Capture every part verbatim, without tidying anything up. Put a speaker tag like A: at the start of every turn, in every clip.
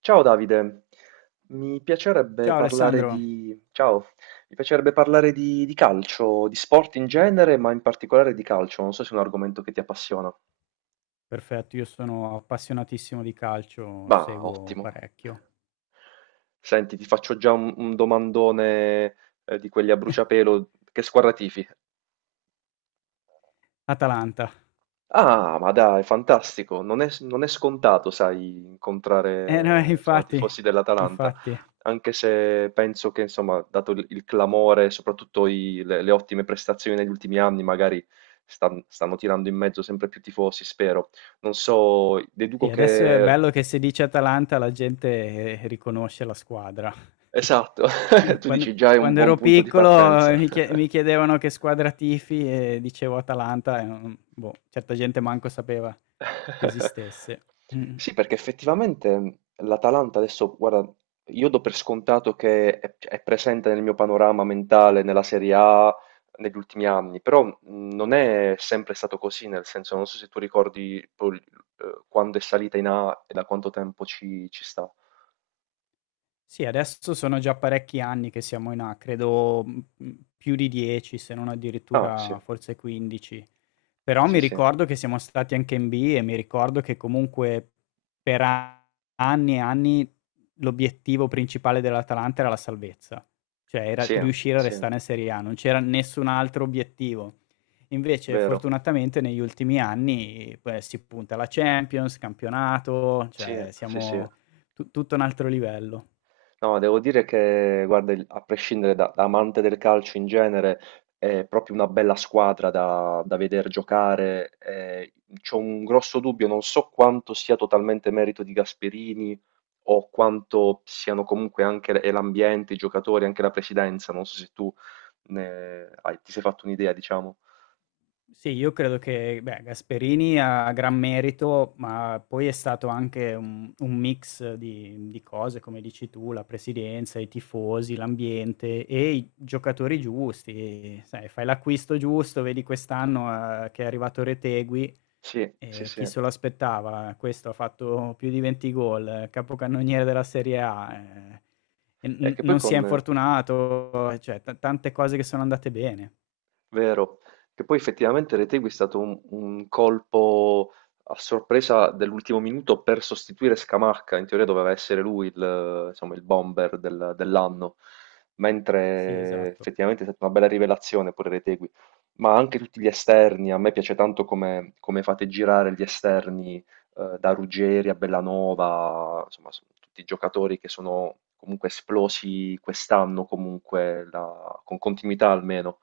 A: Ciao Davide. Mi piacerebbe
B: Ciao
A: parlare
B: Alessandro,
A: di... Ciao, mi piacerebbe parlare di, di calcio, di sport in genere, ma in particolare di calcio. Non so se è un argomento che ti appassiona.
B: perfetto, io sono appassionatissimo di calcio,
A: Ma
B: seguo
A: ottimo.
B: parecchio.
A: Senti, ti faccio già un, un domandone eh, di quelli a bruciapelo. Che squadra tifi?
B: Atalanta.
A: Ah, ma dai, fantastico. Non è, non è scontato, sai,
B: Eh no,
A: incontrare, insomma,
B: infatti,
A: tifosi dell'Atalanta,
B: infatti.
A: anche se penso che, insomma, dato il, il clamore, soprattutto i- le, le ottime prestazioni negli ultimi anni, magari stan- stanno tirando in mezzo sempre più tifosi, spero. Non so, deduco
B: Sì, adesso è
A: che.
B: bello che se dice Atalanta la gente eh, riconosce la squadra.
A: Esatto. Tu
B: Quando,
A: dici già è un
B: quando
A: buon
B: ero
A: punto di
B: piccolo
A: partenza.
B: eh, mi chie- mi chiedevano che squadra tifi e dicevo Atalanta e non- boh, certa gente manco sapeva che esistesse. Mm.
A: Sì, perché effettivamente l'Atalanta adesso, guarda, io do per scontato che è, cioè, è presente nel mio panorama mentale nella Serie A negli ultimi anni, però mh, non è sempre stato così, nel senso, non so se tu ricordi poi, eh, quando è salita in A e da quanto tempo ci, ci sta.
B: Sì, adesso sono già parecchi anni che siamo in A, credo, mhmm, più di dieci se non
A: Ah, sì,
B: addirittura forse quindici. Però
A: sì,
B: mi
A: sì,
B: ricordo che siamo stati anche in B e mi ricordo che comunque per a- anni e anni l'obiettivo principale dell'Atalanta era la salvezza, cioè era
A: sì,
B: riuscire a
A: sì,
B: restare in Serie A, non c'era nessun altro obiettivo. Invece
A: vero,
B: fortunatamente negli ultimi anni, beh, si punta alla Champions, campionato,
A: sì,
B: cioè
A: sì, sì.
B: siamo tu tutto un altro livello.
A: No, devo dire che, guarda, il- a prescindere da, da amante del calcio in genere, è proprio una bella squadra da, da vedere giocare. Eh, c'ho un grosso dubbio, non so quanto sia totalmente merito di Gasperini o quanto siano comunque anche l- e l'ambiente, i giocatori, anche la presidenza. Non so se tu ne hai- ti sei fatto un'idea, diciamo.
B: Sì, io credo che beh, Gasperini ha gran merito, ma poi è stato anche un, un mix di, di cose, come dici tu, la presidenza, i tifosi, l'ambiente e i giocatori giusti. Sai, fai l'acquisto giusto, vedi quest'anno eh, che è arrivato Retegui,
A: Sì, sì,
B: eh,
A: sì.
B: chi se lo aspettava? Questo ha fatto più di venti gol, eh, capocannoniere della Serie A, eh, e
A: È
B: n-
A: che poi
B: non si è
A: con,
B: infortunato, cioè t- tante cose che sono andate bene.
A: Vero, che poi effettivamente Retegui è stato un, un colpo a sorpresa dell'ultimo minuto per sostituire Scamacca, in teoria doveva essere lui il, insomma, il bomber del- dell'anno,
B: Sì,
A: mentre
B: esatto.
A: effettivamente è stata una bella rivelazione pure Retegui, ma anche tutti gli esterni, a me piace tanto come, come fate girare gli esterni eh, da Ruggeri a Bellanova, insomma sono tutti giocatori che sono comunque esplosi quest'anno, comunque la- con continuità almeno.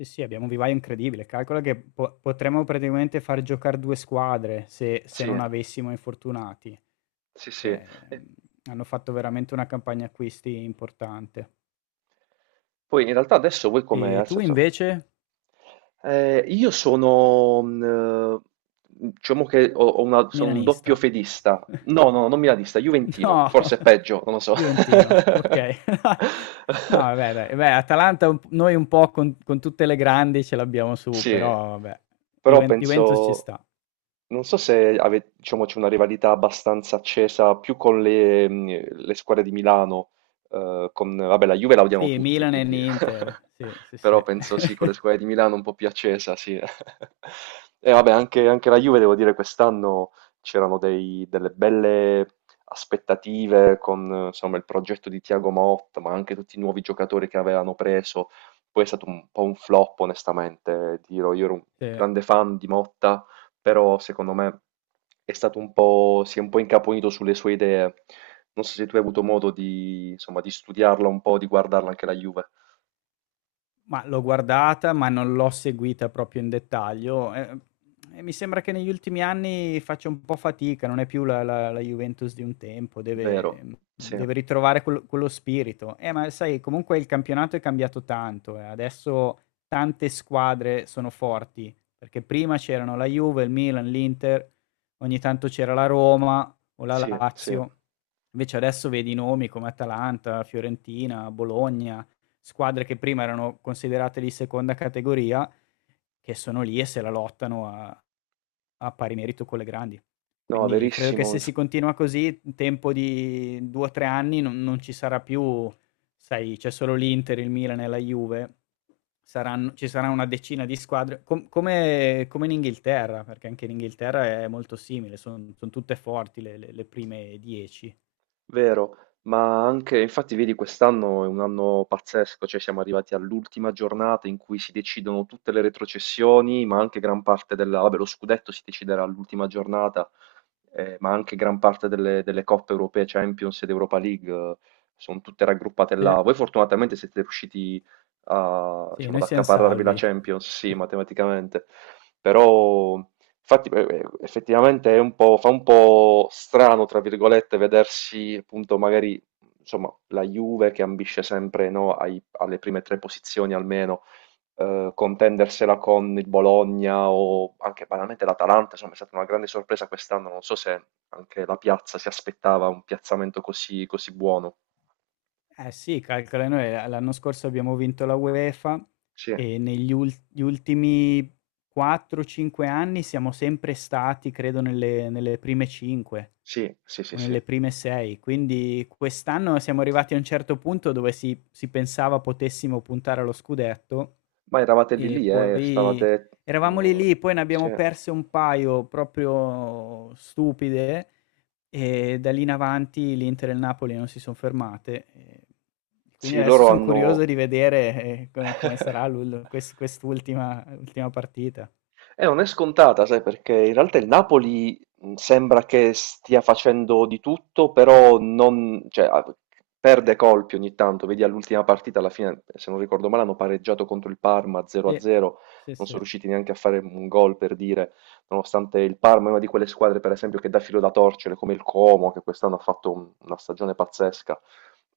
B: Sì, sì, abbiamo un vivaio incredibile. Calcola che po- potremmo praticamente far giocare due squadre se, se
A: Sì,
B: non avessimo infortunati,
A: sì, sì.
B: perché mm,
A: E
B: hanno fatto veramente una campagna acquisti importante.
A: poi in realtà adesso voi come,
B: E
A: nel
B: tu
A: senso,
B: invece,
A: eh, io sono, mh, eh, diciamo che ho, ho una- sono un doppio
B: milanista?
A: fedista, no, no, no, non milanista, juventino,
B: No,
A: forse è peggio, non lo so.
B: Juventino, ok. No, vabbè, dai. Beh, Atalanta un- noi un po' con, con tutte le grandi ce l'abbiamo su,
A: Sì,
B: però vabbè,
A: però
B: Juven- Juventus ci
A: penso,
B: sta.
A: non so se ave- diciamo, c'è una rivalità abbastanza accesa più con le, mh, le squadre di Milano, eh, con, vabbè, la Juve la odiano
B: Sì,
A: tutti,
B: Milan e
A: quindi,
B: Inter, sì, sì,
A: però
B: sì.
A: penso sì, con le squadre di Milano un po' più accesa, sì. E vabbè, anche, anche la Juve, devo dire, quest'anno c'erano dei- delle belle aspettative con, eh, insomma, il progetto di Thiago Motta, ma anche tutti i nuovi giocatori che avevano preso poi è stato un po' un flop onestamente, ti dirò, io ero un
B: Sì.
A: grande fan di Motta, però secondo me è stato un po', si è un po' incaponito sulle sue idee. Non so se tu hai avuto modo di, insomma, di studiarla un po', di guardarla anche la Juve.
B: Ma l'ho guardata, ma non l'ho seguita proprio in dettaglio. E, e mi sembra che negli ultimi anni faccia un po' fatica, non è più la, la- la Juventus di un tempo,
A: Vero,
B: deve,
A: sì,
B: deve ritrovare quel- quello spirito. Eh, ma sai, comunque il campionato è cambiato tanto, eh. Adesso tante squadre sono forti, perché prima c'erano la Juve, il Milan, l'Inter, ogni tanto c'era la Roma o la
A: sì, sì.
B: Lazio. Invece adesso vedi nomi come Atalanta, Fiorentina, Bologna, squadre che prima erano considerate di seconda categoria che sono lì e se la lottano a, a pari merito con le grandi.
A: No,
B: Quindi credo che
A: verissimo.
B: se si continua così, in tempo di due o tre anni non, non ci sarà più, sai, c'è solo l'Inter, il Milan e la Juve, saranno, ci sarà una decina di squadre, com- come, come in Inghilterra, perché anche in Inghilterra è molto simile, sono son tutte forti le, le- le prime dieci.
A: Vero, ma anche, infatti vedi quest'anno è un anno pazzesco, cioè siamo arrivati all'ultima giornata in cui si decidono tutte le retrocessioni, ma anche gran parte della, vabbè, lo scudetto si deciderà all'ultima giornata, eh, ma anche gran parte delle, delle coppe europee, Champions ed Europa League, eh, sono tutte raggruppate
B: Sì.
A: là. Voi fortunatamente siete riusciti a,
B: Sì,
A: diciamo, ad
B: noi siamo
A: accaparrarvi la
B: salvi.
A: Champions, sì, matematicamente, però. Infatti, eh, eh, effettivamente è un po', fa un po' strano, tra virgolette, vedersi appunto magari insomma, la Juve che ambisce sempre no, ai- alle prime tre posizioni almeno, eh, contendersela con il Bologna o anche banalmente l'Atalanta. Insomma, è stata una grande sorpresa quest'anno. Non so se anche la piazza si aspettava un piazzamento così, così buono.
B: Eh sì, calcola noi l l'anno scorso abbiamo vinto la UEFA
A: Sì,
B: e negli ul gli ultimi quattro, cinque anni siamo sempre stati, credo, nelle nelle prime cinque
A: sì, sì, sì,
B: o
A: sì.
B: nelle prime sei. Quindi quest'anno siamo arrivati a un certo punto dove si si pensava potessimo puntare allo scudetto
A: Ma eravate lì
B: e
A: lì, eh,
B: poi
A: stavate.
B: eravamo lì
A: Eh,
B: lì, poi ne
A: sì.
B: abbiamo perse un paio proprio stupide e da lì in avanti l'Inter e il Napoli non si sono fermate. E quindi
A: Sì,
B: adesso
A: loro
B: sono curioso
A: hanno.
B: di vedere eh, co- come sarà l'ul- quest- quest'ultima ultima partita.
A: Eh, non è scontata, sai, perché in realtà il Napoli mh, sembra che stia facendo di tutto, però non, cioè, ah, perde colpi ogni tanto. Vedi all'ultima partita, alla fine, se non ricordo male, hanno pareggiato contro il Parma
B: Sì,
A: zero a zero,
B: sì,
A: non sono
B: sì.
A: riusciti neanche a fare un gol per dire, nonostante il Parma è una di quelle squadre, per esempio, che dà filo da torcere, come il Como, che quest'anno ha fatto un- una stagione pazzesca.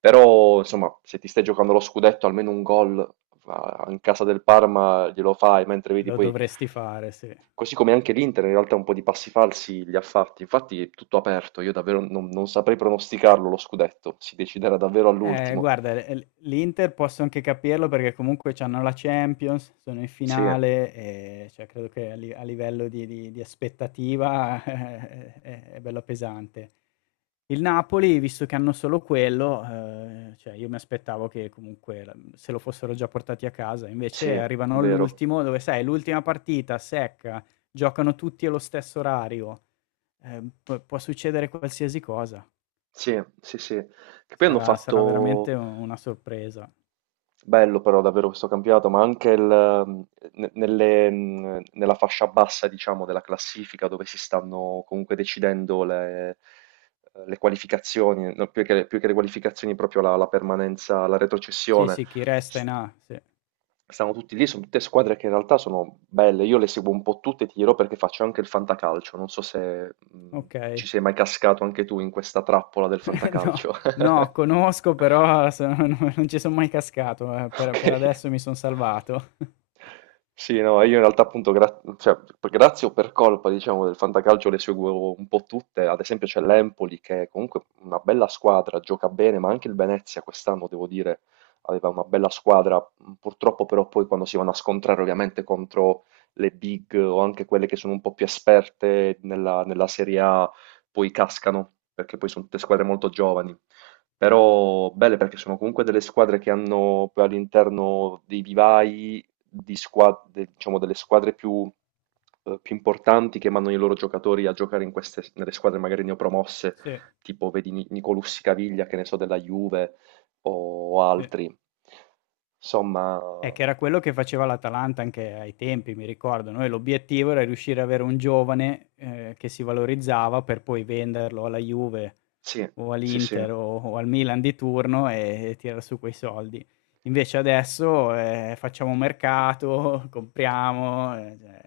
A: Però, insomma, se ti stai giocando lo scudetto, almeno un gol ah, in casa del Parma glielo fai, mentre vedi
B: Lo
A: poi.
B: dovresti fare, sì.
A: Così come anche l'Inter in realtà un po' di passi falsi li ha fatti, infatti è tutto aperto, io davvero non, non saprei pronosticarlo lo scudetto, si deciderà davvero
B: Eh,
A: all'ultimo.
B: guarda, l l l'Inter posso anche capirlo perché comunque c'hanno la Champions, sono in
A: Sì,
B: finale e cioè credo che a li a livello di di di aspettativa è è è bella pesante. Il Napoli, visto che hanno solo quello, ehm, cioè io mi aspettavo che comunque la se lo fossero già portati a casa, invece
A: sì,
B: arrivano
A: vero,
B: all'ultimo dove sai l'ultima partita secca, giocano tutti allo stesso orario, ehm, p può succedere qualsiasi cosa.
A: sì, sì, sì, che poi hanno
B: Sarà sarà veramente
A: fatto.
B: u una sorpresa.
A: Bello però davvero questo campionato, ma anche il, ehm, ne- nelle, mh, nella fascia bassa, diciamo, della classifica dove si stanno comunque decidendo le, le qualificazioni, no, più che, più che le qualificazioni, proprio la, la permanenza, la
B: Sì,
A: retrocessione.
B: sì, chi resta
A: S-
B: in A, sì.
A: Stanno tutti lì, sono tutte squadre che in realtà sono belle. Io le seguo un po' tutte, ti dirò perché faccio anche il fantacalcio. Non so se mh, ci
B: Okay.
A: sei mai cascato anche tu in questa trappola del
B: No,
A: fantacalcio.
B: no, conosco però sono no non ci son mai cascato, eh, per per
A: Okay.
B: adesso mi son salvato.
A: Sì, no, io in realtà appunto gra cioè p grazie o per colpa diciamo del fantacalcio le seguo un po' tutte, ad esempio c'è l'Empoli che è comunque una bella squadra, gioca bene, ma anche il Venezia quest'anno devo dire aveva una bella squadra, mhmm, purtroppo però poi quando si vanno a scontrare ovviamente contro le big o anche quelle che sono un po' più esperte nella nella Serie A, poi cascano, perché poi son tutte squadre molto giovani. Però belle perché sono comunque delle squadre che hanno poi all'interno dei vivai di squa- de- diciamo, delle squadre più, eh, più importanti che mandano i loro giocatori a giocare in queste, nelle squadre magari neopromosse,
B: Sì,
A: tipo vedi Ni- Nicolussi Caviglia, che ne so, della Juve o
B: sì.
A: altri. Insomma,
B: Eh, che era quello che faceva l'Atalanta anche ai tempi, mi ricordo. Noi l'obiettivo era riuscire a avere un giovane, ehm, che si valorizzava per poi venderlo alla Juve,
A: sì,
B: o
A: sì, sì.
B: all'Inter o o al Milan di turno e e tirar su quei soldi. Invece adesso, ehm, facciamo mercato, compriamo, ehm, cioè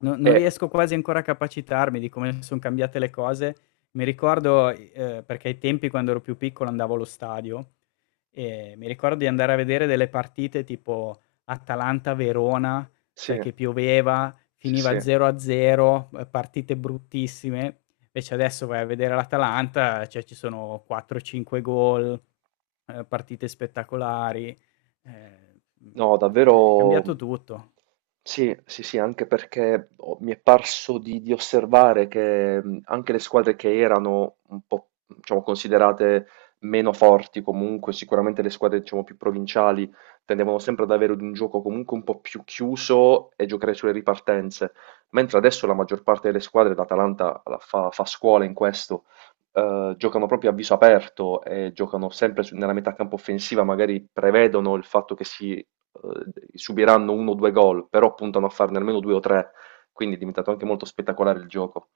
B: no non
A: E,
B: riesco quasi ancora a capacitarmi di come son cambiate le cose. Mi ricordo i ehm, perché ai tempi quando ero più piccolo andavo allo stadio, e mi ricordo di andare a vedere delle partite tipo Atalanta-Verona,
A: sì,
B: sai che pioveva,
A: sì,
B: finiva
A: sì.
B: zero a zero, ehm, partite bruttissime. Invece adesso vai a vedere l'Atalanta, cioè ci sono quattro a cinque gol, eh, partite spettacolari, eh,
A: No,
B: mm,
A: davvero
B: è cambiato tutto.
A: sì, sì, sì, anche perché ho- mi è parso di, di osservare che mh, anche le squadre che erano un po', diciamo, considerate meno forti comunque, sicuramente le squadre, diciamo, più provinciali tendevano sempre ad avere un gioco comunque un po' più chiuso e giocare sulle ripartenze, mentre adesso la maggior parte delle squadre, l'Atalanta la fa, fa scuola in questo, eh, giocano proprio a viso aperto e giocano sempre su- nella metà campo offensiva, magari prevedono il fatto che si eh, subiranno uno o due gol, però puntano a farne almeno due o tre, quindi è diventato anche molto spettacolare il gioco.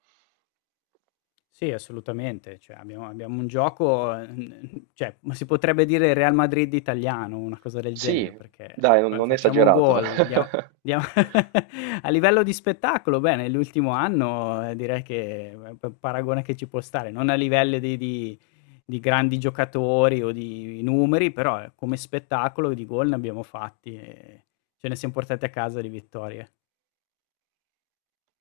B: Sì, assolutamente. Cioè, abbiamo abbiamo un gioco, ehm, cioè, ma si potrebbe dire Real Madrid italiano, una cosa del
A: Sì,
B: genere,
A: dai,
B: perché
A: non,
B: fa
A: non è
B: facciamo
A: esagerato.
B: gol, dia dia a livello di spettacolo, beh, nell'ultimo anno, ehm, direi che è p paragone che ci può stare, non a livelli di di di grandi giocatori o di numeri, però eh, come spettacolo di gol ne abbiamo fatti e ce ne siam portati a casa di vittorie.